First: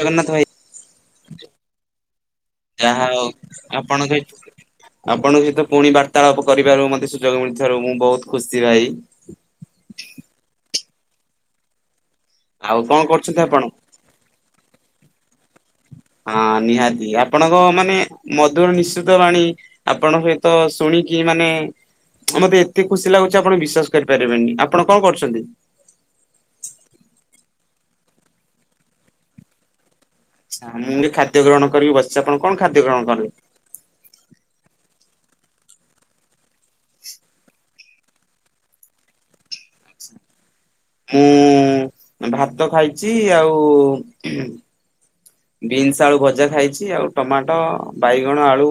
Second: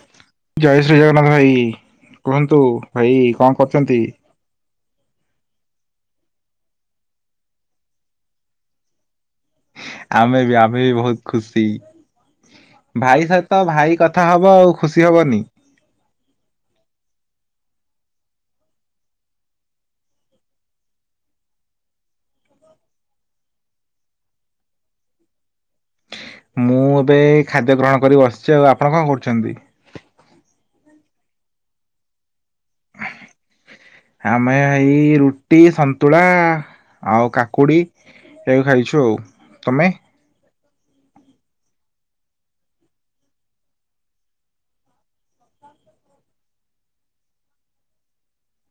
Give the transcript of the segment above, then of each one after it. ଜଗନ୍ନାଥ ଭାଇ ଜୟ ଶ୍ରୀ ଜଗନ୍ନାଥ ଭାଇ କୁହନ୍ତୁ ଭାଇ ଯାହାହଉ କଣ କରୁଛନ୍ତି? ଆପଣଙ୍କ ଆପଣଙ୍କ ସହିତ ପୁଣି ବାର୍ତ୍ତାଳାପ କରିବାରୁ ମତେ ସୁଯୋଗ ମିଳିଥିବାରୁ ମୁଁ ବହୁତ ଖୁସି ଭାଇ। ଆମେ ବି ଆମେ ବି ବହୁତ ଖୁସି ଆଉ କଣ ଭାଇ କରୁଛନ୍ତି ଆପଣ? ସହିତ ଭାଇ କଥା କଥା ହେବ ଆଉ ଖୁସି ହେବନି। ହଁ ନିହାତି ଆପଣଙ୍କ ମାନେ ମଧୁର ନିଶ୍ରିତ ବାଣୀ। ଆପଣ ହୁଏତ ଶୁଣିକି ମାନେ। ଆଉ ମତେ ଏତେ ଖୁସି ଲାଗୁଛି ଆପଣ ବିଶ୍ଵାସ କରିପାରିବେନି। ଆପଣ କଣ କରୁଛନ୍ତି? ମୁଁ ଏବେ ଖାଦ୍ୟ ଗ୍ରହଣ କରି ବସିଛି ଆଉ। ଆପଣ କଣ କରୁଛନ୍ତି? ଆଁ ଖାଦ୍ୟ ଗ୍ରହଣ କରିବି ବସି ଆପଣ କଣ ଖାଦ୍ୟ ଗ୍ରହଣ କରିଲେ? ଆମେ ଏଇ ରୁଟି, ସନ୍ତୁଳା, ଆଉ କାକୁଡି। ଏହ ଖାଇଛୁ ଆଉ ତମେ? ମୁଁ ଭାତ ଖାଇଛି ଆଉ। ବିନ୍ସ ଆଳୁ ଭଜା, ଖାଇଛି ଆଉ ଟମାଟୋ, ବାଇଗଣ, ଆଳୁ।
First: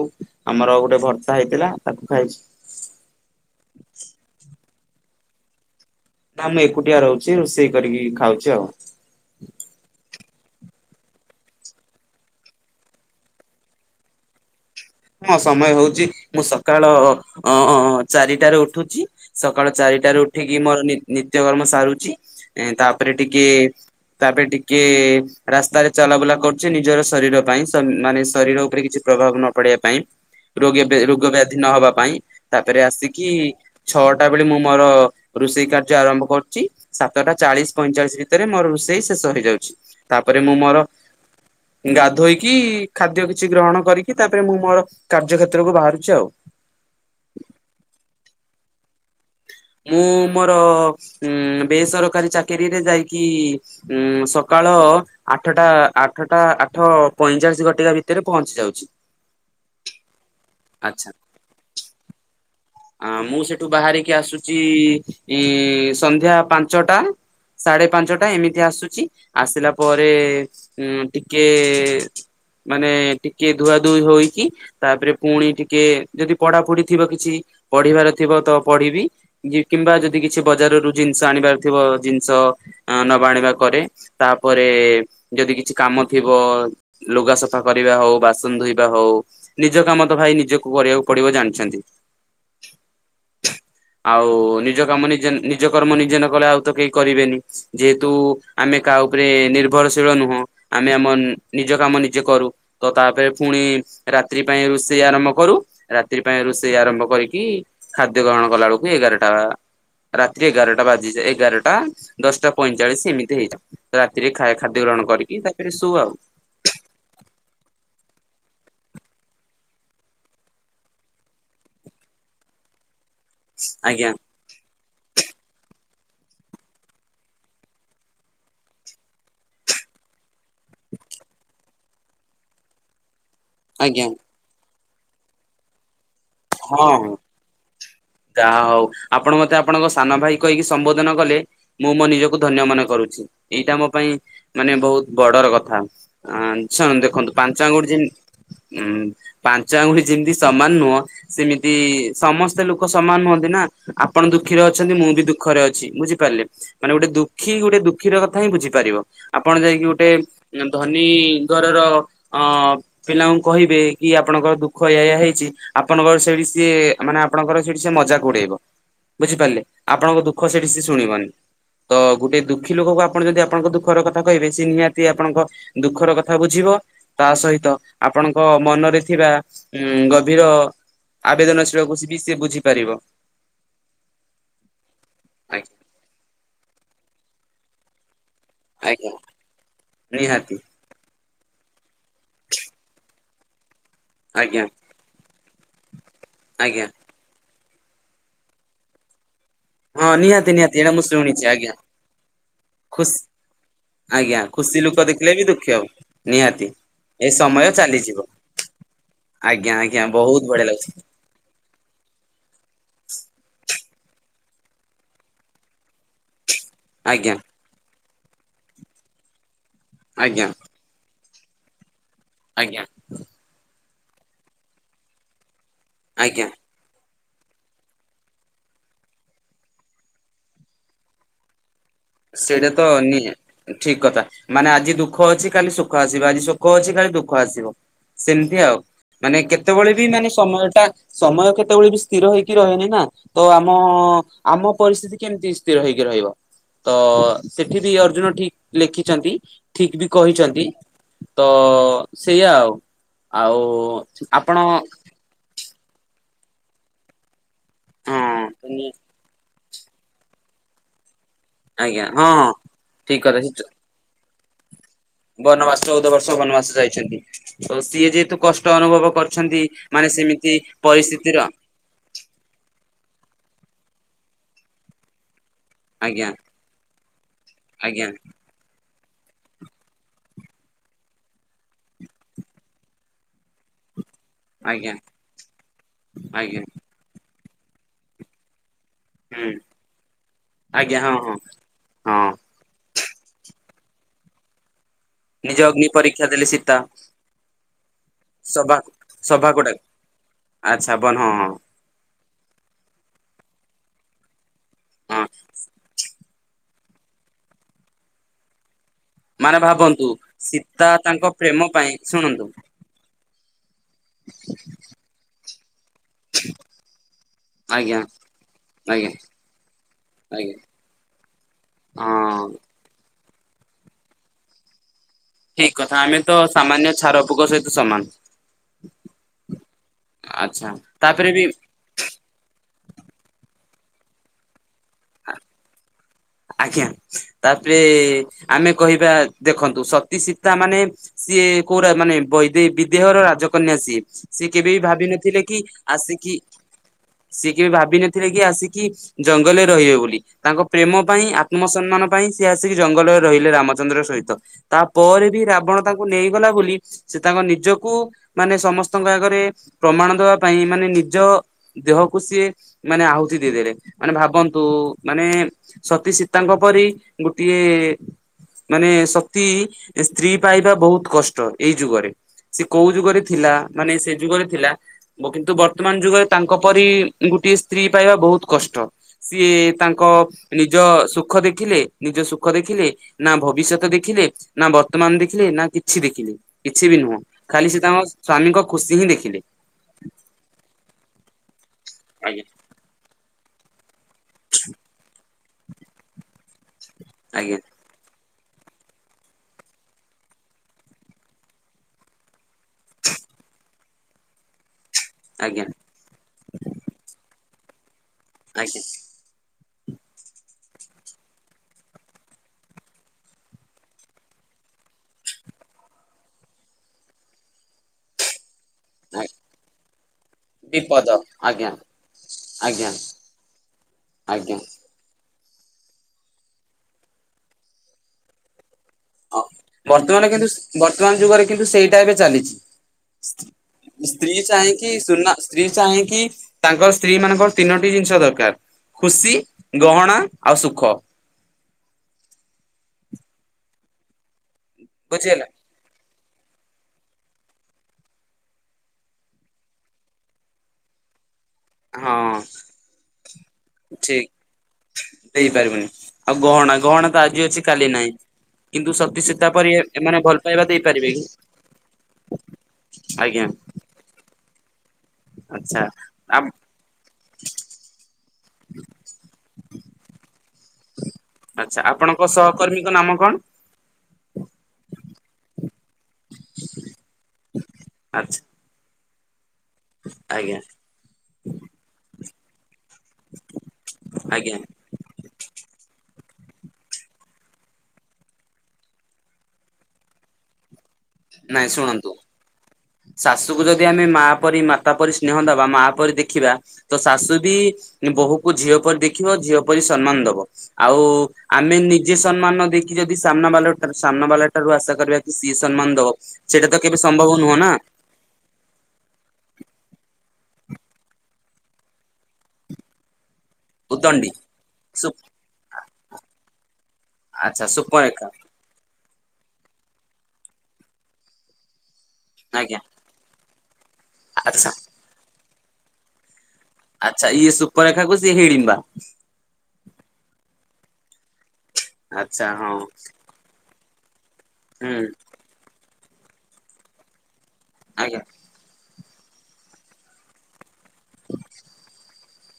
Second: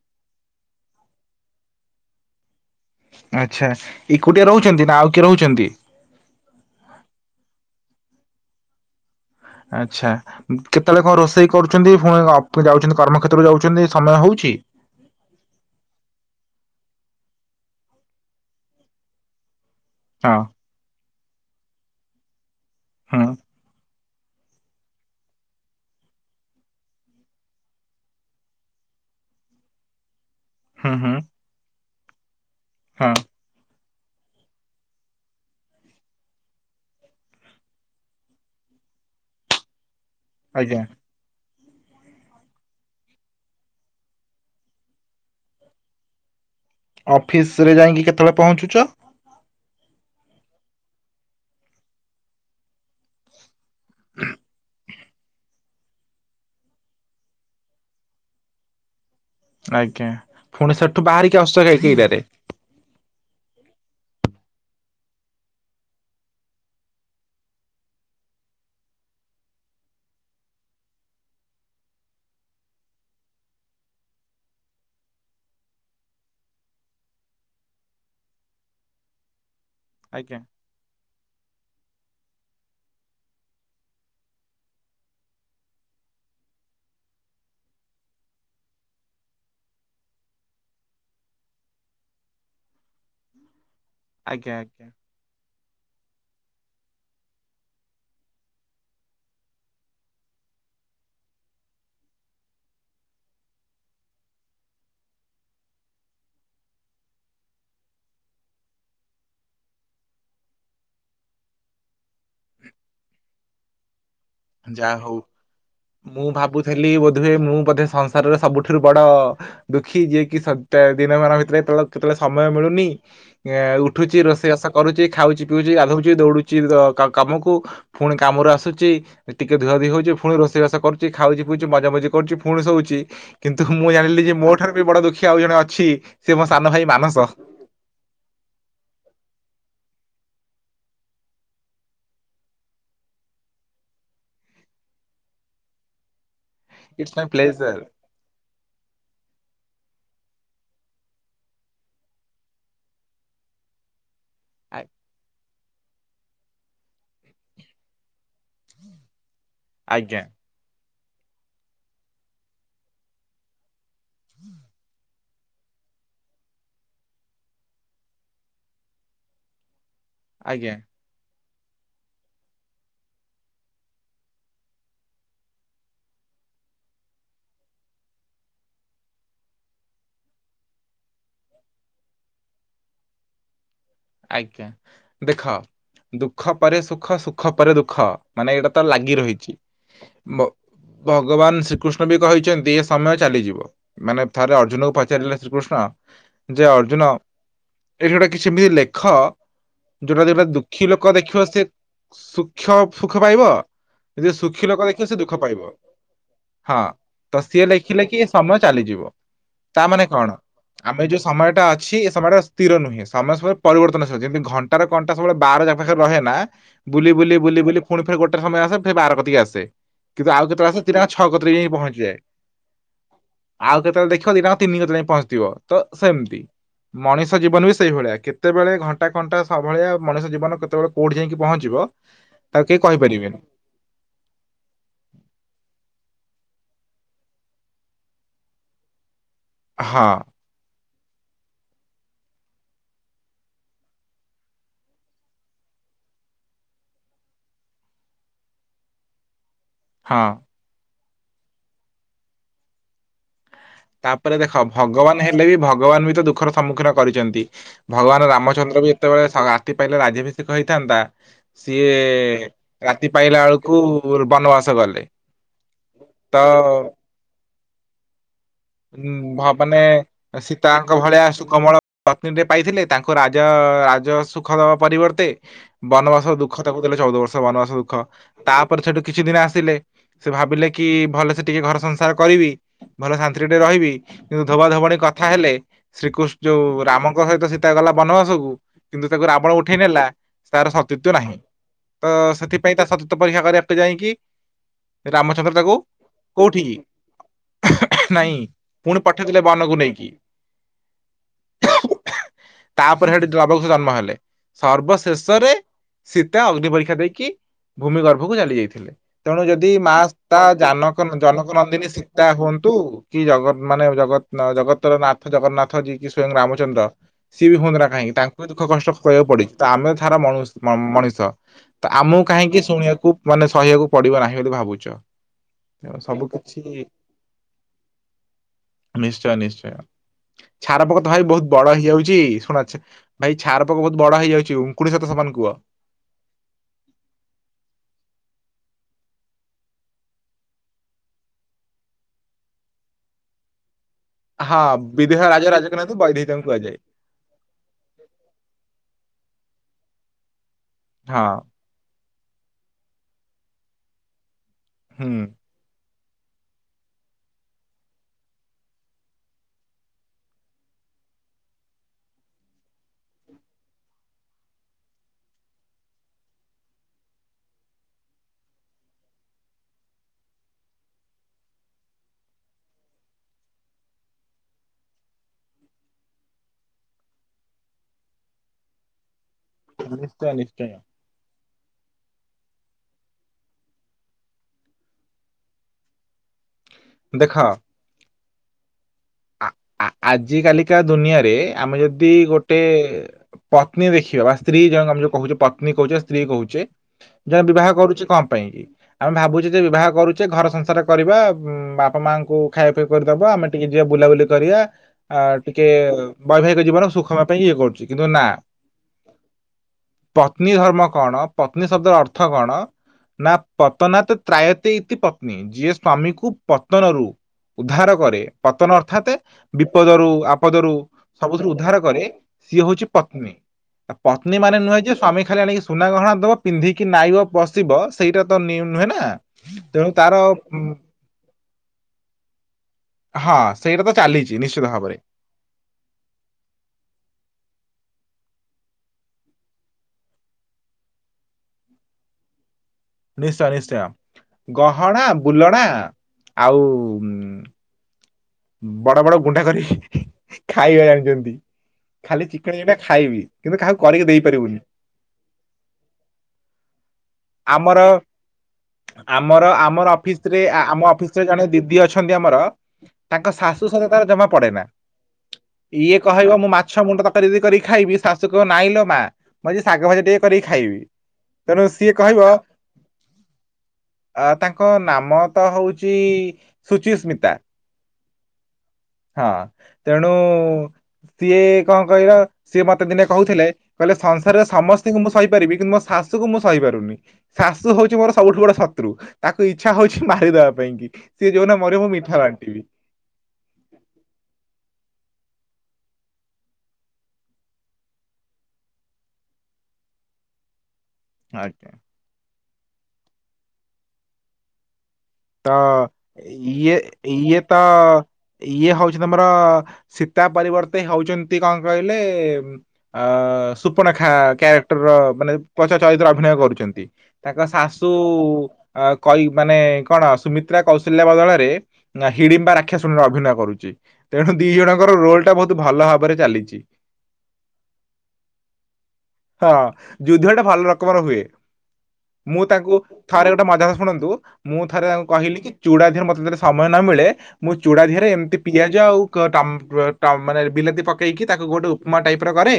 ଆମର ଗୋଟେ ଭର୍ତ୍ତା ହେଇଥିଲା ତାକୁ ଖାଇଛି। ଆଚ୍ଛା ଏକୁଟିଆ ରହୁଛନ୍ତି ନା ଆଉ କିଏ ରହୁଛନ୍ତି। ନା ମୁଁ ଏକୁଟିଆ ରହୁଛି ରୋଷେଇ କରିକି ଖାଉଛି ଆଉ। ଆଛା କେତେବେଳେ କଣ ରୋଷେଇ କରୁଛନ୍ତି, ପୁଣି ଯାଉଛନ୍ତି କର୍ମ ଖତ୍ର ତ୍ରରେ ଯାଉଛନ୍ତି ସମୟ ହଉଛି? ହଁ ସମୟ ହଉଛି ମୁଁ ସକାଳ ଅ ଚାରିଟାରେ ଉଠୁଛି ସକାଳ ଚାରିଟ ଏଠାରୁ ହଁ ଉଠିକି ମୋର ନିତ୍ୟକର୍ମ ସାରୁଛି ତାପରେ ହୁଁ ଟିକେ ତାପରେ ଟିକେ ରାସ୍ତାରେ ଚଲାବୁଲା କରୁଛି ନିଜର ଶରୀର ପାଇଁ ମାନେ ଶରୀର ଉପରେ କିଛି ପ୍ରଭାବ ନ ପଡିବା ପାଇଁ ରୋଗ, ହୁଁ ହୁଁ ରୋଗ ବ୍ୟାଧି ନହବା ପାଇଁ ତାପରେ ହଁ ଆସିକି ଛଅଟା ବେଳେ ମୁଁ ମୋର। ରୋଷେଇ କାର୍ଯ୍ୟ ଆରମ୍ଭ କରୁଛି, ସାତଟା ଚାଳିଶ ପଇଁଚାଳିଶ ଭିତରେ ମୋର ରୋଷେଇ ଶେଷ ହେଇଯାଉଛି। ତାପରେ ମୁଁ ଆଜ୍ଞା। ମୋର ଗାଧୋଇକି ଖାଦ୍ୟ କିଛି ଗ୍ରହଣ କରିକି ତାପରେ ମୁଁ ମୋର କାର୍ଯ୍ୟ କ୍ଷେତ୍ରକୁ ବାହାରୁଛି ଆଉ ଅଫିସରେ ଯାଇକି କେତେବେଳେ ପହଞ୍ଚୁଛ? ମୁଁ ମୋର ଉଁ ବେସରକାରୀ ଚାକିରିରେ ଯାଇକି ଉଁ ସକାଳ ଆଠଟା ଆଠଟା ଆଠ ପଇଁଚାଳିଶ ଘଟିବା ଭିତରେ ପହଞ୍ଚି ଯାଉଛି। ଆଜ୍ଞା ଫୁଣି ସେଠୁ ବାହାରିକି ଆସୁଛ କେ-କେଇଟାରେ ଆଁ ମୁଁ ସେଠୁ ବାହାରିକି ଆସୁଛି-ଇ ସନ୍ଧ୍ୟା ପାଞ୍ଚଟା ସାଢେ ପାଞ୍ଚଟା ଏମିତି ଆସୁଛି ଆସିଲା ପରେ ଉ ଟିକେ ମାନେ ଟିକେ ଧୁଆ ଧୁଇ ହୋଇକି ତାପରେ ପୁଣି ଟିକେ ଯଦି ପଡାପଡି ଥିବ କିଛି ପଢ଼ିବାର ଥିବ ତ ପଢିବି କିମ୍ବା ଯଦି ଆଜ୍ଞା କିଛି ବଜାର ରୁ ଜିନିଷ ଆଣିବାରଥିବ ଜିନିଷ ଅଁ ନବାଆଣିବା କରେ ତାପରେ ଯଦି କିଛି କାମ ଥିବ ଲୁଗା ସଫା କରିବା ହଉ ବାସନ ଧୋଇବା ହଉ ନିଜ କାମ ତ ଭାଇ ନିଜକୁ କରିବାକୁ ପଡିବ ଜାଣିଛନ୍ତି। ଆଉ ଆଜ୍ଞା ନିଜ ଆଜ୍ଞା କାମ ନିଜେ, ନିଜ କର୍ମ ନିଜେ ନ କଲେ ଆଉ ତ କେହି କରିବେନି। ଯେହେତୁ ଆମେ କାହା ଉପରେ ନିର୍ଭରଶୀଳ ନୁହଁ। ଆମେ ଆମ-ମ ନିଜ କାମ ନିଜେ କରୁ। ତ ତାପରେ ପୁଣି ରାତ୍ରି ପାଇଁ ରୋଷେଇ ଆରମ୍ଭ କରୁ ରାତ୍ରି ପାଇଁ ରୋଷେଇ ଆରମ୍ଭ କରିକି କି ଖାଦ୍ୟ ଗ୍ରହଣ କଲା ବେଳକୁ ଏଗାର ଟା ରାତ୍ରି ଏଗାରଟା ବାଜି ଯିଏ ଏଗାରଟା ଦଶଟା ପଇଁଚାଳିଶ ଏମିତି ହେଇଯାଏ। ରାତିରେ ଖା-ଖାଦ୍ୟ ଗ୍ରହଣ କରିକି ତାପରେ ଶୁ ଆଉ ହେଲି ବୋଧହୁଏ ମୁଁ ବୋଧେ ସଂସାରର ସବୁଠାରୁ ବଡ଼ ଦୁଃଖୀ ଯିଏ କିି ସତା ଦିନମାନ ଭିତରେ କେତେବେଳେ କେତେବେଳେ ସମୟ ମିଳୁନି ଏ ଆଜ୍ଞା ଉଠୁଛି ରୋଷେ ବାସ କରୁଛି ଖାଉଛି ପିଉଛି ଗାଧଉଛି ଦୌଡୁଛି ଜ କା- କାମକୁ ପୁଣି କାମରୁ ଆସୁଛି। ଟିକେ ଧୁଆଧିଇ ହଉଛିୁ ପୁଣି ରୋଷେଇବାସ କରୁଛି ଖାଉଛି ପିଉଛି ମଜାମଜି କରୁଛି ପୁଣି ଶୋଉଛି। କିନ୍ତୁ ମୁଁ ଆଜ୍ଞା ଜାଣିଲି ଯେ ମୋ ଠାରୁ ବି ବଡ ଦୁଃଖୀ ଆଉ ଜଣେ ଅଛି ସିଏ ମୋ ସାନ ହଁ ଭାଇ ହଁ। ମାନସ ଯାହା ହଉ ଆପଣ ମତେ ଆପଣଙ୍କ ସାନ ଭାଇ କହିକି ସମ୍ବୋଧନ କଲେ। ମୁଁ ମୋ ନିଜକୁ ଧନ୍ୟ ମନେ କରୁଛି ଏଇଟା ମୋ ପାଇଁ ମାନେ ବହୁତ ବଡର କଥା। ଆଁ ଛାଣ ଇଟ୍ସ ମାଇ ଦେଖନ୍ତୁ ପ୍ଲେଜର। ପାଞ୍ଚଆଙ୍ଗୁଡି ଯେମିତି ଉଁ ପାଞ୍ଚ ଆଙ୍ଗୁଳି ଯେମିତି ସମାନ ନୁହଁ ସେମିତି ସମସ୍ତେ ଲୋକ ଲୋକ ସମାନ ନୁହନ୍ତି ନା ଆପଣ ଦୁଃଖୀରେ ଆ- ଅଛନ୍ତି ମୁଁ ବି ଦୁଃଖରେ ଅଛି ବୁଝିପାରିଲେ। ମାନେ ଗୋଟେ ଦୁଃଖୀ ଗୋଟେ ଦୁଃଖୀର କଥା ହିଁ ବୁଝିପାରିବ ଆପଣ ଯାଇକି ଗୋଟେ ଆଜ୍ଞା ଧନୀ ଘରର ଅଁ ପିଲାଙ୍କୁ କହିବେ କି ଆପଣଙ୍କର ଦୁଃଖ ଏଇଆ ଏଇଆ ହେଇଛି ଆପଣଙ୍କର ସେଇଠି ସିଏ ମାନେ ଆପଣଙ୍କର ସେଠି ସେ ମଜାକ ଉଡେଇବ ବୁଝିପାରିଲେ ଆପଣଙ୍କ ଦୁଃଖ ସେଠି ଆଜ୍ଞା ସେ ଶୁଣିବନି। ତ ଗୋଟେ ଦୁଃଖୀ ଲୋକଙ୍କୁ ଆପଣ ଯଦି ଆପଣଙ୍କ ଦୁଃଖର କଥା କହିବେ ସେ ନିହାତି ଆପଣଙ୍କ ଦୁଃଖର କଥା ବୁଝିବ। ତା ସହିତ ଆପଣଙ୍କ ମନରେ ଥିବା ଉଁ ଗଭୀର ଆବେଦନଶୀଳକୁସି ବି ସିଏ ବୁଝିପାରିବ। ଆଜ୍ଞା ଦେଖ ଆଜ୍ଞା ଦୁଃଖ ପରେ ସୁଖ ସୁଖ ପରେ ଦୁଃଖ। ମାନେ ଏଇଟା ତ ଆଜ୍ଞା ଲାଗି ରହିଛି ବ ନିହାତି ଭଗବାନ ଶ୍ରୀକୃଷ୍ଣ ବି କହିଛନ୍ତି ଏ ସମୟ ଚାଲିଯିବ ମାନେ ଥରେ ଆଜ୍ଞା ଅର୍ଜୁନକୁ ପଚାରିଲେ। ଶ୍ରୀକୃଷ୍ଣ ଯେ ଆଜ୍ଞା। ଅର୍ଜୁନ ଏଠି ଗୋଟେ କିଛି ଏମିତି ଲେଖ ହଁ ଯୋଉଟା ଦେଖିବ ନିହାତି ନିହାତି ଦୁଃଖୀ ଏଇଟା ମୁଁ ଲୋକ ଶୁଣିଛି ଦେଖିବ ସିଏ ଆଜ୍ଞା ସୁଖ୍ୟ ଖୁସି ସୁଖ ପାଇବ। ଯଦି ଆଜ୍ଞା ସୁଖୀ ଖୁସି ଲୋକ ଦେଖିବ ସିଏ ଦେଖିଲେ ଦୁଃଖ ବି ପାଇବ ଦୁଃଖୀ ହବ। ନିହାତି ହଁ ଏ ତ ସମୟ ସିଏ ଲେଖି ଚାଲିଯିବ ଲେଖି ଏ ସମୟ ଚାଲିଯିବ। ଆଜ୍ଞା ତା ମାନେ ଆଜ୍ଞା କଣ? ବହୁତ ବଢିଆ ଲାଗୁଛି। ଆମେ ଯୋଉ ସମୟ ଟା ଅଛି ଏ ସମୟଟା ସ୍ଥିର ନୁହେଁ ସମୟ ସମୟରେ ପରିବର୍ତ୍ତନ ଯେମତି ଘଣ୍ଟାର କଣ୍ଟା ସବୁଳେ ବାରାକ ପାଖ ରହେ ନା ବୁଲି ଆଜ୍ଞା ବୁଲି ବୁଲି ବୁଲି ପୁଣି ଫେରେ ଗୋଟେ ସମୟ ଆସେ ଫେ ବାର କତିକି ଆସେ କିନ୍ତୁ ଆଜ୍ଞା ଆଉ କେତେଳେ ସେ ତିି ଛଅ କତିକି ପହଞ୍ଚିଯାଏ। ଆଜ୍ଞା। ଆଉ କେତେବେଳେ ଦେଖିବ ଦିଟାଙ୍କ ତିନି କତିରେ ପହଞ୍ଚିଥିବ ତ ସେମିତି। ଆଜ୍ଞା। ମଣିଷ ଜୀବନ ବି ସେଇଭଳିଆ କେତେବେଳେ ଘଣ୍ଟା ଘଣ୍ଟା ସବଭଳିଆ ମଣିଷ ଜୀବନ କେତେବେଳେ କଉଠି ଯାଇକି ପହଞ୍ଚିବ। ତାକୁ କେହି ସେଇଟାତ ନି କହିପାରିବେନି ଠିକ କଥା ମାନେ ଆଜି ଦୁଃଖ ଅଛି କାଲି ସୁଖ ଆସିବ ଆଜି ସୁଖ ଅଛି କାଲି ଦୁଃଖ ଆସିବ। ସେମିତି ଆଉ ମାନେ କେତେବେଳେ ହଁ ବି ମାନେ ସମୟ ଟା ସମୟ କେତେବେଳେ ବି ସ୍ଥିର ହେଇକି ରହେନି ନା। ତ ଆମ ଆମ ପରିସ୍ଥିତି କେମିତି ସ୍ଥିର ହେଇକି ରହିବ। ତ ସେଠି ବି ଅର୍ଜୁନ ଠିକ ଲେଖିଛନ୍ତି ଠିକ ବି ହଁ। କହିଛନ୍ତି। ତ ସେଇଆା ଆଉ ଆଉ ତାପରେ ଆପଣ ଦେଖ ହଁ ଭଗବାନ ହେ ଲେ ବି ଭଗବାନ ବି ତ ଦୁଃଖର ସମ୍ମୁଖୀନ କରିଛନ୍ତି। ଭଗବାନ ରାମଚନ୍ଦ୍ର ବି ଏତେବେଳେ ରାତି ପାଇଲା ରାଜ୍ୟ ଭିଶେକ ହେଇଥାନ୍ତା। ସିଏ ଆଜ୍ଞା ହଁ ହଁ ରାତି ଠିକ ପାଇଲା କଥା ବେଳକୁ ଉର୍ ବନବାସ ଗଲେ। ବନବାସ ଚଉଦ ବର୍ଷ ତ ବନମାସ ଯାଇଛନ୍ତି ତ ସିଏ ଯେହେତୁ। କଷ୍ଟ ଅନୁଭବ ଉଁ, ଭ କରୁଛନ୍ତି ମାନେ ସେମିତି ସୀତାଙ୍କ ଭଳିଆ ପରିସ୍ଥିତିର ସୁକମଳ ପତ୍ନୀଟେ ପାଇଥିଲେ ତାଙ୍କୁ ରାଜ ରାଜ ସୁଖ ଦବା ପରିବର୍ତ୍ତେ ବନବାସ ଆଜ୍ଞା ଦୁଃଖ ଦୁଖ ତାକୁ ଦେଲେ ଚଉଦ ବର୍ଷ ମାନ ଆସ ଦୁଃଖ ଆଜ୍ଞା ତାପରେ ସେଠୁ କିଛି ଦିନ ଆସିଲେ ସେ ଭାବିଲେ କି ଭଲସ ଟିକେ ଘର ସଂସାର କରିବି ଭଲ ଶ ରହିବି କିନ୍ତୁ ଧୋବା ଆଜ୍ଞା ଧୋବଣୀ କଥା ହେଲେ ଶ୍ରୀକୃଷ୍ଣ ଆଜ୍ଞା ଯୋଉ ରାମଙ୍କ ସହିତ ସୀତା ଗଲା ବନବାସ କୁ କିନ୍ତୁ ତାକୁ ରାବଣ ହୁଁ ଉଠେଇ ନେଲା ତାର ଆଜ୍ଞା ସତୀତ୍ଵ ହଁ ହଁ ନାହିଁ ତ ହଁ ସେଥିପାଇଁ ପାଇଁ ତା ସତିତ୍ଵ ପରୀକ୍ଷା କରିବା ପାଇଁ ଯାଇକି ରାମଚନ୍ଦ୍ର ନିଜ ତାକୁ ଅଗ୍ନି ପରୀକ୍ଷା ଦେଲେ ସୀତା କୋଉଠିକ ନାଇଁ ସଭା ପୁଣି ପଠେଇଥିଲେ ସଭାକୁ ବାନକୁ ଡାକ ନେଇକି ଆଚ୍ଛା ବନ ହଁ ହଁ ତାପରେ ସେଠି ନବ କୁସ ଜନ୍ମ ହେଲେ ହଁ ସର୍ବଶେଷରେ ସୀତା ଅଗ୍ନି ପରୀକ୍ଷା ଦେଇକି ଭୂମି ଗର୍ଭକୁ ଚାଲି ଯାଇଥିଲେ। ତେଣୁ ମାନେ ଯଦି ମା ଭାବନ୍ତୁ ତା ସୀତା ଜନକ ତାଙ୍କ ଜନକ ପ୍ରେମ ନନ୍ଦିନୀ ପାଇଁ ଶୀତା ଶୁଣନ୍ତୁ ହୁଅନ୍ତା। ତୁ କି ଜଗ ମାନେ ଜଗ ଜଗତର ନାଥ ଜଗନ୍ନାଥ ଯିଏ କି ସ୍ଵୟଂ ରାମଚନ୍ଦ୍ର। ସିଏ ବି ହୁଅନ୍ତୁ ନା ଆଜ୍ଞା କାହିଁକି ତାଙ୍କୁ ବି ଦୁଃଖ କଷ୍ଟ ଆଜ୍ଞା କରିବାକୁ ପଡିଛି ତ ଆମେ ତ ଛାର ଆଜ୍ଞା ମଣିଷ। ତ ଆମକୁ ହଁ କାହିଁକି ଶୁଣିବାକୁ ମାନେ ସହିବାକୁ ପଡିବ ନାହିଁ ବୋଲି ଭାବୁଛ। ଠିକ କଥା ଆମେ ସବୁ ତ କିଛି ସାମାନ୍ୟ ଛାର ପୋକ ସହିତ ସମାନ ନିଶ୍ଚୟ ନିଶ୍ଚୟ ଆଚ୍ଛା ଛାର ପୋକ ତ ଭାଇ ତାପରେ ବି ବହୁତ ବଡ ହେଇଯାଉଛି ଶୁଣଛ ଭାଇ ଛାର ପୋକ ବହୁତ ବଡ ହେଇଯାଉଛି ଉକୁଣୀ ସହିତ ସମାନ କୁହ। ଆଜ୍ଞା ତାପରେ ଆମେ କହିବା ଦେଖନ୍ତୁ ସତୀ ସୀତା ମାନେ ସିଏ କୋଉଟା ମାନେ ବିଦେହର ରାଜକନ୍ୟା ସିଏ। ସେି ହଁ କେବେ ବି ବିଦେହ ଭାବିିନଥିଲେ ରାଜ କି ରାଜକନାଥ ଆସିକି ବୈଦେହୀଙ୍କୁ କୁହାଯାଏ। ସିଏ କେବେ ଭାବିନଥିଲେ କି ଆସିକି ଜଙ୍ଗଲରେ ରହିବେ ବୋଲି ତାଙ୍କ ପ୍ରେମ ପାଇଁ ହଁ ଆତ୍ମସନ୍ମାନ ପାଇଁ ସିଏ ଆସିକି ଜଙ୍ଗଲରେ ରହିଲେ ରାମଚନ୍ଦ୍ର ସହିତ ତାପରେ ବି ହୁଁ ରାବଣ ତାଙ୍କୁ ନେଇଗଲା ବୋଲି ସେ ତାଙ୍କ ନିଜକୁ ମାନେ ସମସ୍ତଙ୍କ ଆଗରେ ପ୍ରମାଣ ଦବା ପାଇଁ ମାନେ ନିଜ ଦେହକୁ ସିଏ ମାନେ ଆହୁତି ଦେଇଦେଲେ ମାନେ ଭାବନ୍ତୁ ମାନେ ସତୀ ସୀତାଙ୍କ ପରି ଗୋଟିଏ ମାନେ ସତୀ ସ୍ତ୍ରୀ ପାଇବା ବହୁତ କଷ୍ଟ ଏଇ ଯୁଗରେ। ସେ କୋଉ ଯୁଗରେ ଥିଲା ମାନେ ସେ ଯୁଗରେ ଥିଲା। କିନ୍ତୁ ବର୍ତ୍ତମାନ ଯୁଗରେ ତାଙ୍କ ପରି ଗୋଟିଏ ସ୍ତ୍ରୀ ପାଇବା ବହୁତ କଷ୍ଟ ସିଏ ତାଙ୍କ ନିଶ୍ଚୟ ନିଶ୍ଚୟ ନିଜ ସୁଖ ଦେଖିଲେ ନିଜ ସୁଖ ଦେଖିଲେ ନା ଭବିଷ୍ୟତ ଦେଖିଲେ ନା ବର୍ତ୍ତମାନ ଦେଖିଲେ ନା କିଛି ଦେଖିଲେ। କିଛି ବି ନୁହଁ ଦେଖ ଖାଲି ସେ ତାଙ୍କ ସ୍ଵାମୀଙ୍କ ଖୁସି ହିଁ ଦେଖିଲେ। ଆଜ କାଲିକା ଦୁନିଆରେ ଆମେ ଯଦି ଆଜ୍ଞା ଗୋଟେ ପତ୍ନୀ ଦେଖି ବା ସ୍ତ୍ରୀ ଜଣ ଆମେ ଯୋଉ କହୁଛେ ପତ୍ନୀ କହୁଛେ ସ୍ତ୍ରୀ କହୁଛେ ଜଣେ ଆଜ୍ଞା ବିବାହ କରୁଛି କଣ ପାଇଁ? ଆମେ ଭାବୁଛେ ଯେ ବିବାହ କରୁଛେ ଘର ସଂସାର କରିବା ବାପା ମାଙ୍କୁ ଖାଇବା ପିଇବାକୁ କରି କି ଦବ ଆମେ ଟିକେ ଟିକେ ବୁଲାବୁଲି କରିବା ଟିକେ ବୈବାହିକ ଜୀବନ ସୁଖ ହବା ପାଇଁ ଇଏ କରୁଛି କିନ୍ତୁ ନା ଆଇସ୍ ପତ୍ନୀ ଧର୍ମ କଣ ପତ୍ନୀ ଶବ୍ଦର ଅର୍ଥ କଣ? ନା ପତନାତ୍ ତ୍ରାୟତେ ଇତି ପତ୍ନୀ ଯିଏ ସ୍ଵାମୀକୁ ପତନରୁ ଉଦ୍ଧାର କରେ ପତନ ଅର୍ଥ ଆଜ୍ଞା ଅର୍ଥାତ ବିପଦରୁ ଆପଦରୁ ବିପଦ ସବୁଥିରୁ ଆଜ୍ଞା ଉଦ୍ଧାର କରେ ସିଏ ଆଜ୍ଞା ହଉଛି ପତ୍ନୀ। ପତ୍ନୀ ଆଜ୍ଞା ମାନ ନୁହେଁ ଯେ ସ୍ଵମୀ ଖାଲି ଆଣିକି ସୁନା ଗହଣା ଦେବ ପିନ୍ଧିକି ନାଇବ ବଶିବ ସେଇଟା ତ ନୁହେଁ ନା ହ, ତେଣୁ ତାର ବର୍ତ୍ତମାନ କିନ୍ତୁ ଉଁ, ବର୍ତ୍ତମାନ ଯୁଗରେ କିନ୍ତୁ ସେଇଟା ଏବେ ଚାଲିଛି। ହଁ ସେଇଟା ତ ଚାଲିଛି ସ୍ତ୍ରୀ ନିଶ୍ଚିତ ଚାହେଁ କି ଭାବରେ ସୁନା ସ୍ତ୍ରୀ ଚାହିଁକି ତାଙ୍କର ସ୍ତ୍ରୀ ମାନଙ୍କର ତିନୋଟି ଜିନିଷ ଦରକାର। ଖୁସି ଗହଣା ଆଉ ସୁଖ ନିଶ୍ଚୟ ନିଶ୍ଚୟ ଗହଣା ବୁଝି ହେଲା ବୁଲଣା ଆଉ। ବଡ, ବଡ ଗୁଣ୍ଡା କରିକି ଖାଇବା ଜାଣିଛନ୍ତି। ଖାଲି ହଁ ଚିକେଣିଆଟା ଖାଇବି କିନ୍ତୁ କାହାକୁ କରିକି ଦେଇ ପାରିବୁନି। ଦେଇ ପାରିବୁନି ଆଉ ଗହଣା ଗହଣା ତ ଆଜି ଅଛି ଆମର କାଲିକି ନାହିଁ। କିନ୍ତୁ ସତୀ ଆମର ସୀତା ପରି ଆମର ଏମାନେ ଅଫିସ ରେ ଭଲ ପାଇବା ଆମ ଦେଇପାରିବେ ଅଫିସ ରେ କି? ଜଣେ ଦିଦି ଅଛନ୍ତି ଆମର ତାଙ୍କ ଆଜ୍ଞା ଶାଶୁ ସହିତ ତାର ଜମା ପଡ଼େନା ଆଚ୍ଛା। ଇଏ କହିବ ମୁଁ ମା ମାଛ ମୁଣ୍ଡ ତରକାରି ଯଦିକରିକି ଖାଇବି ଶାଶୁ କହିବ ନାଇଁ ଲୋ ମା ମୁଁ ଆଜି ଶାଗ ଭାଜି ଟିକେ କରକି ଖାଇବି ତେଣୁ ଆଚ୍ଛା ସିଏ ଆପଣଙ୍କ କହିବ ସହକର୍ମୀଙ୍କ ନାମ କଣ ଅ ତାଙ୍କ ନାମତ ହଉଚି ସୁଚିସ୍ମିତା ଆଚ୍ଛା। ହଁ ତେଣୁ ଆଜ୍ଞା ସିଏ କଣ କହିଲ ସିଏ ମତେ ଦିନେ କହୁଥିଲେ କହିଲେ ସଂସାରରେ ଆଜ୍ଞା। ସମସ୍ତଙ୍କୁ ମୁଁ ସହିପାରିବି କିନ୍ତୁ ମୋ ଶାଶୁକୁ ମୁଁ ସହି ପାରୁନି। ଶାଶୁ ହଉଚି ମୋର ସବୁଠୁ ବଡ଼ ଶତ୍ରୁ ତାକୁ ଇଚ୍ଛା ହଉଛି ମାରିଦବା ପାଇଁ କି ସିଏ ଯୋଉଦିନ ନାଇଁ ମରିବ ମୁଁ ଶୁଣନ୍ତୁ। ମିଠା ବାଣ୍ଟିବି। ଶାଶୁକୁ ଯଦି ଆମେ ମା ପରି ମାତା ପରି ସ୍ନେହ ଦବା ମା ପରି ଦେଖିବା ତ ଶାଶୁବି ବୋହୂକୁ ଝିଅ ପରି ଦେଖିବ ଝିଅ ପରି ସମ୍ମାନ ଦବ। ଆଉ ଆଜ୍ଞା। ଆମେ ନିଜେ ସମ୍ମାନ ନଦେଇକି ଯଦି ସାମ୍ନାବାଲା ସାମ୍ନାବାଲା ଠାରୁ ଆଶା କରିବା ତ ସିଏ ସମ୍ମାନ ଦବ ସେଇଟା ଇଏ ତ କେବେ ସମ୍ଭବ ଇଏ ନୁହଁ ତ ନା ଇଏ ହଉଚି ତମର ସୀତା ପରିବର୍ତ୍ତେ ହଉଚନ୍ତି କଣ କହିଲେ ଆ ସୁପ୍ ସୂପ ନେଖା ଉଦଣ୍ଡି କ୍ୟାରେକ୍ଟର ସୁ ମାନେ ପ୍ରଚାର ଚଳଚିତ୍ର ଅଭିନୟ କରୁଛନ୍ତି ତାଙ୍କ ଆଚ୍ଛା ଶାଶୁ ସୁପରେଖା କଇ ମାନେ କଣ ସୁମିତ୍ରା କୌଶଲ୍ୟା ବଦଳରେ ନା ହିଡ଼ିମ୍ବା ଆଜ୍ଞା ରାକ୍ଷାଶୁଣିର ଅଭିନୟ କରୁଚି ତେଣୁଦି ଆଚ୍ଛା ଜଣଙ୍କର ରୋଲଟା ବହୁତ୍ ଭଲ ଭାବରେ ଚାଲିଚି। ଆଚ୍ଛା ଇଏ ସୁପନେଖାକୁ ସିଏ ହିଡିମ୍ବା। ହଁ, ଯୁଦ୍ଧଟା ଭଲ ରକମର ହୁଏ। ମୁଁ ଆଚ୍ଛା ହଁ ତାଙ୍କୁ ଥରେ ଗୋଟେ ମଜା କଥା ଶୁଣନ୍ତୁ ମୁଁ ଥରେ ତାଙ୍କୁ ହୁଁ କହିଲିକି ଚୁଡା ଧିରେ ମତେ ଯଦ୍ଦୀ ସମୟ ନମିଳେ ମୁଁ ଚୁଡା ଧିରେ ଆଜ୍ଞା ଏମିତି ପିଆଜ ଆଉ କ, ଟ, ଟ, ମାନେ ବିଲାତି ପକେଇକି ତାକୁ ଗୋଟେ ଉପମା ଟାଇପିର କରେ।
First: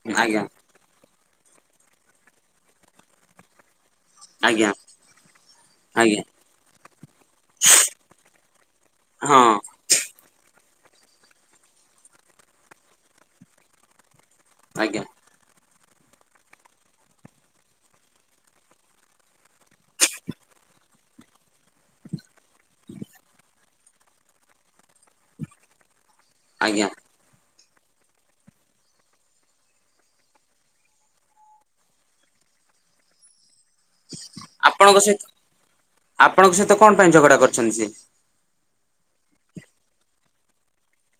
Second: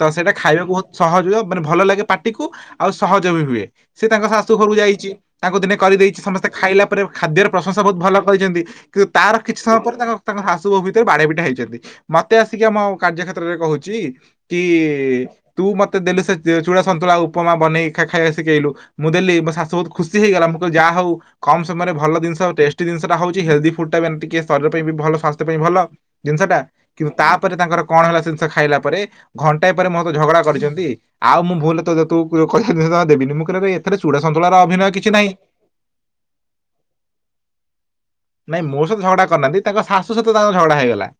ତ ସେଇଟା ଆଜ୍ଞା ଖାଇବାକୁ ବହୁତ୍ ସହଜ ହୁଏ ମାନେ ଭଲ ଲାଗେ ପାଟିକୁ ଆଉ ସହଜବି ହୁଏ। ସିଏ ତାଙ୍କ ଶାଶୁ ଆଜ୍ଞା ଘରକୁ ଯାଇଚି ତାଙ୍କୁ ଦିନେ କରିଦେଇ ଆଜ୍ଞା ସମସ୍ତେ ଖାଇଲା ପରେ ଖାଦ୍ୟର ପ୍ରଶଂସା ବହୁତ୍ ଭଲ କରିଚନ୍ତି କିନ୍ତୁ ତାର ହଁ କିଛି ତା ପରେ ତାଙ୍କ ତାଙ୍କ ଶାଶୁ ବୋହୂ ଭିତରେ ବଢ଼ିଆ ପିଟା ହେଇଛନ୍ତି ମତେ ଆସିକି ଆମ କାର୍ଯ୍ୟ ଖେତ୍ରରେ କହୁଚି କି ଆଜ୍ଞା ତୁମତେ ଦେଲୁ ସେଚୁଡ଼ା ସନ୍ତୁଳା ଉପମା ବନେଇକି ଖା ଖାଇବା ଶିଖେଇଲୁ। ମୁଁ ଦେଲି ମୋଶାଶୁ ବହୁତ୍ ଖୁସି ହେଇଗଲା ମୁଁ କହିଲି ଯାହା ହଉ କମ୍ ସମୟରେ ଭଲ ଜିନିଷ ଟେଷ୍ଟେ ଛି ଜିନିଷଟା ହଉଚି ହେଲ୍ଦି ଫୁଡ୍ ଟା ଏମିତିକି ଶରୀର ପାଇଁବି ଭଲ ସାସ୍ଥ୍ୟ ପାଇଁ ଭଲ ଜିନିଷଟା ଆଜ୍ଞା କି ତାପରେ ତାଙ୍କର କଣ ହେଲା ଜିନିଷ ଖାଇଲା ପରେ ଘଣ୍ଟାଏ ପରେ ମୋସହ ଝଗଡା କରିଚନ୍ତି ଆଉ ମୁଁ ଭୁଲରେ [unintelligible] ଦେବିନି ମୁଁ କହିଲି ଆବେ ସେଥିରେ ଚୁଡ଼ା ସନ୍ତୁଳାର ଅଭିନୟ ଆପଣଙ୍କ କିଛି ସହିତ ନାହିଁ। ଆପଣଙ୍କ ସହିତ କଣ ପାଇଁ ଝଗଡା କରିଛନ୍ତି ସିଏ? ନାଇଁ ମୋସହିତ ଝଗଡା କରିନାହାନ୍ତି ତାଙ୍କ ଶାଶୁ ସହିତ ତାଙ୍କର ଝଗଡା ହେଇଗଲା।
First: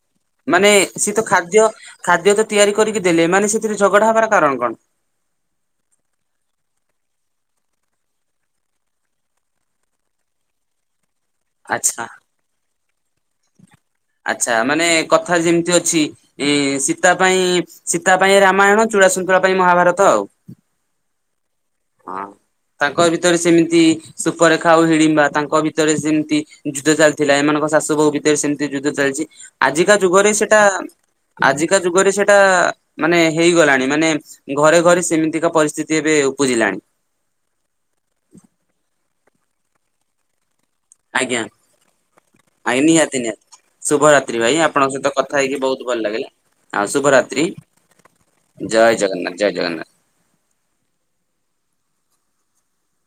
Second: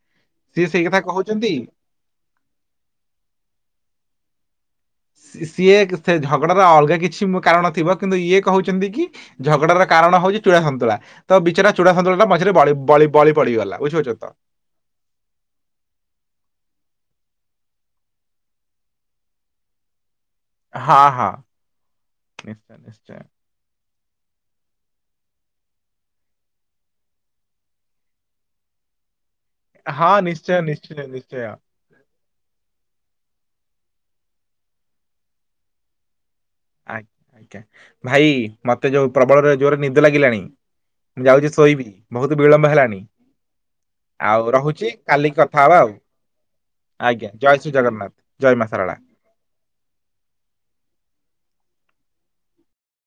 ସିଏ ମାନେ ସେଇ କଥା ସିଏତ କହୁଛନ୍ତି ଖାଦ୍ୟ ଖାଦ୍ୟତ ତିଆରି କରିକି ଦେଲେ ଏମାନେ ସେଥିରେ ଝଗଡ଼ା ହବାର କାରଣ କଣ? ସି ସିଏ ସେ ଝଗଡ଼ାର ଅଲଗା କିଛି କାରଣ ଥିବ କିନ୍ତୁ ଇଏ କହୁଛନ୍ତି କି ଝଗଡ଼ାର କାରଣ ହଉଛି ଚୂଡ଼ା ସନ୍ତୁଳା ତବିଚରା ଚୂଡ଼ା ଆଚ୍ଛା ସନ୍ତୁଳାଟା ମଝିରେ ବଳି ବଳି ପଡ଼ିଗଲା ବୁଝିପାରୁଚନ୍ତି। ଆଚ୍ଛା ମାନେ କଥାରେ ଯେମିତି ଅଛି ଇ ସୀତା ପାଇଁ ସୀତା ପାଇଁ ରାମାୟଣ ଚୂଡ଼ା ସନ୍ତୁଳା ପାଇଁ ମହାଭାରତ ଆଉ। ହଁ ହଁ। ହଁ ନିଶ୍ଚୟ ତାଙ୍କ ନିଶ୍ଚୟ ଭିତରେ ସେମିତି ସୁପରେଖା ଆଉ ହିଡିମ୍ବା ତାଙ୍କ ଭିତରେ ସେମିତି ଯୁଦ୍ଧ ଚାଲିଥିଲା ଏମାନଙ୍କ ଶାଶୁ ବୋହୂ ଭିତରେ ସେମିତି ଯୁଦ୍ଧ ଚାଲିଚି ଆଜିକା ହଁ ଯୁଗରେ ନିଶ୍ଚୟ ସେଟା ନିଶ୍ଚୟ ନିଶ୍ଚୟ ଆଜି କା ଯୁଗରେ ସେଟା ମାନେ ହେଇଗଲାଣି ମାନେ ଘରେ ଘରେ ସେମିତିକା ପରିସ୍ଥିତି ଏବେ ବୁଝିଲାଣି। ଆ ଆଜ୍ଞା ଭାଇ ମତେ ଯୋଉ ପ୍ରବଳରେ ଜୋରେ ନିଦ ଲାଗିଲାଣି। ମୁଁ ଆଜ୍ଞା। ଯାଉଛି ଶୋଇବି ବହୁତ ବିଳମ୍ବ ଆଜ୍ଞା ହେଲାଣି। ନିହାତି ନିହାତି ଶୁଭରାତ୍ରି ଆଉ ଭାଇ ରହୁଛି ଆପଣଙ୍କ ସହିତ କାଲି ହେଇକି କଥା ହବା ବହୁତ ଆଉ। ଭଲ ଲାଗିଲା। ଆଉ ଆଜ୍ଞା ଶୁଭରାତ୍ରି ଜୟ ଶ୍ରୀ ଜଗନ୍ନାଥ ଜୟ ମା ଶାରଳା। ଜଗନ୍ନାଥ ଜୟ ଜଗନ୍ନାଥ।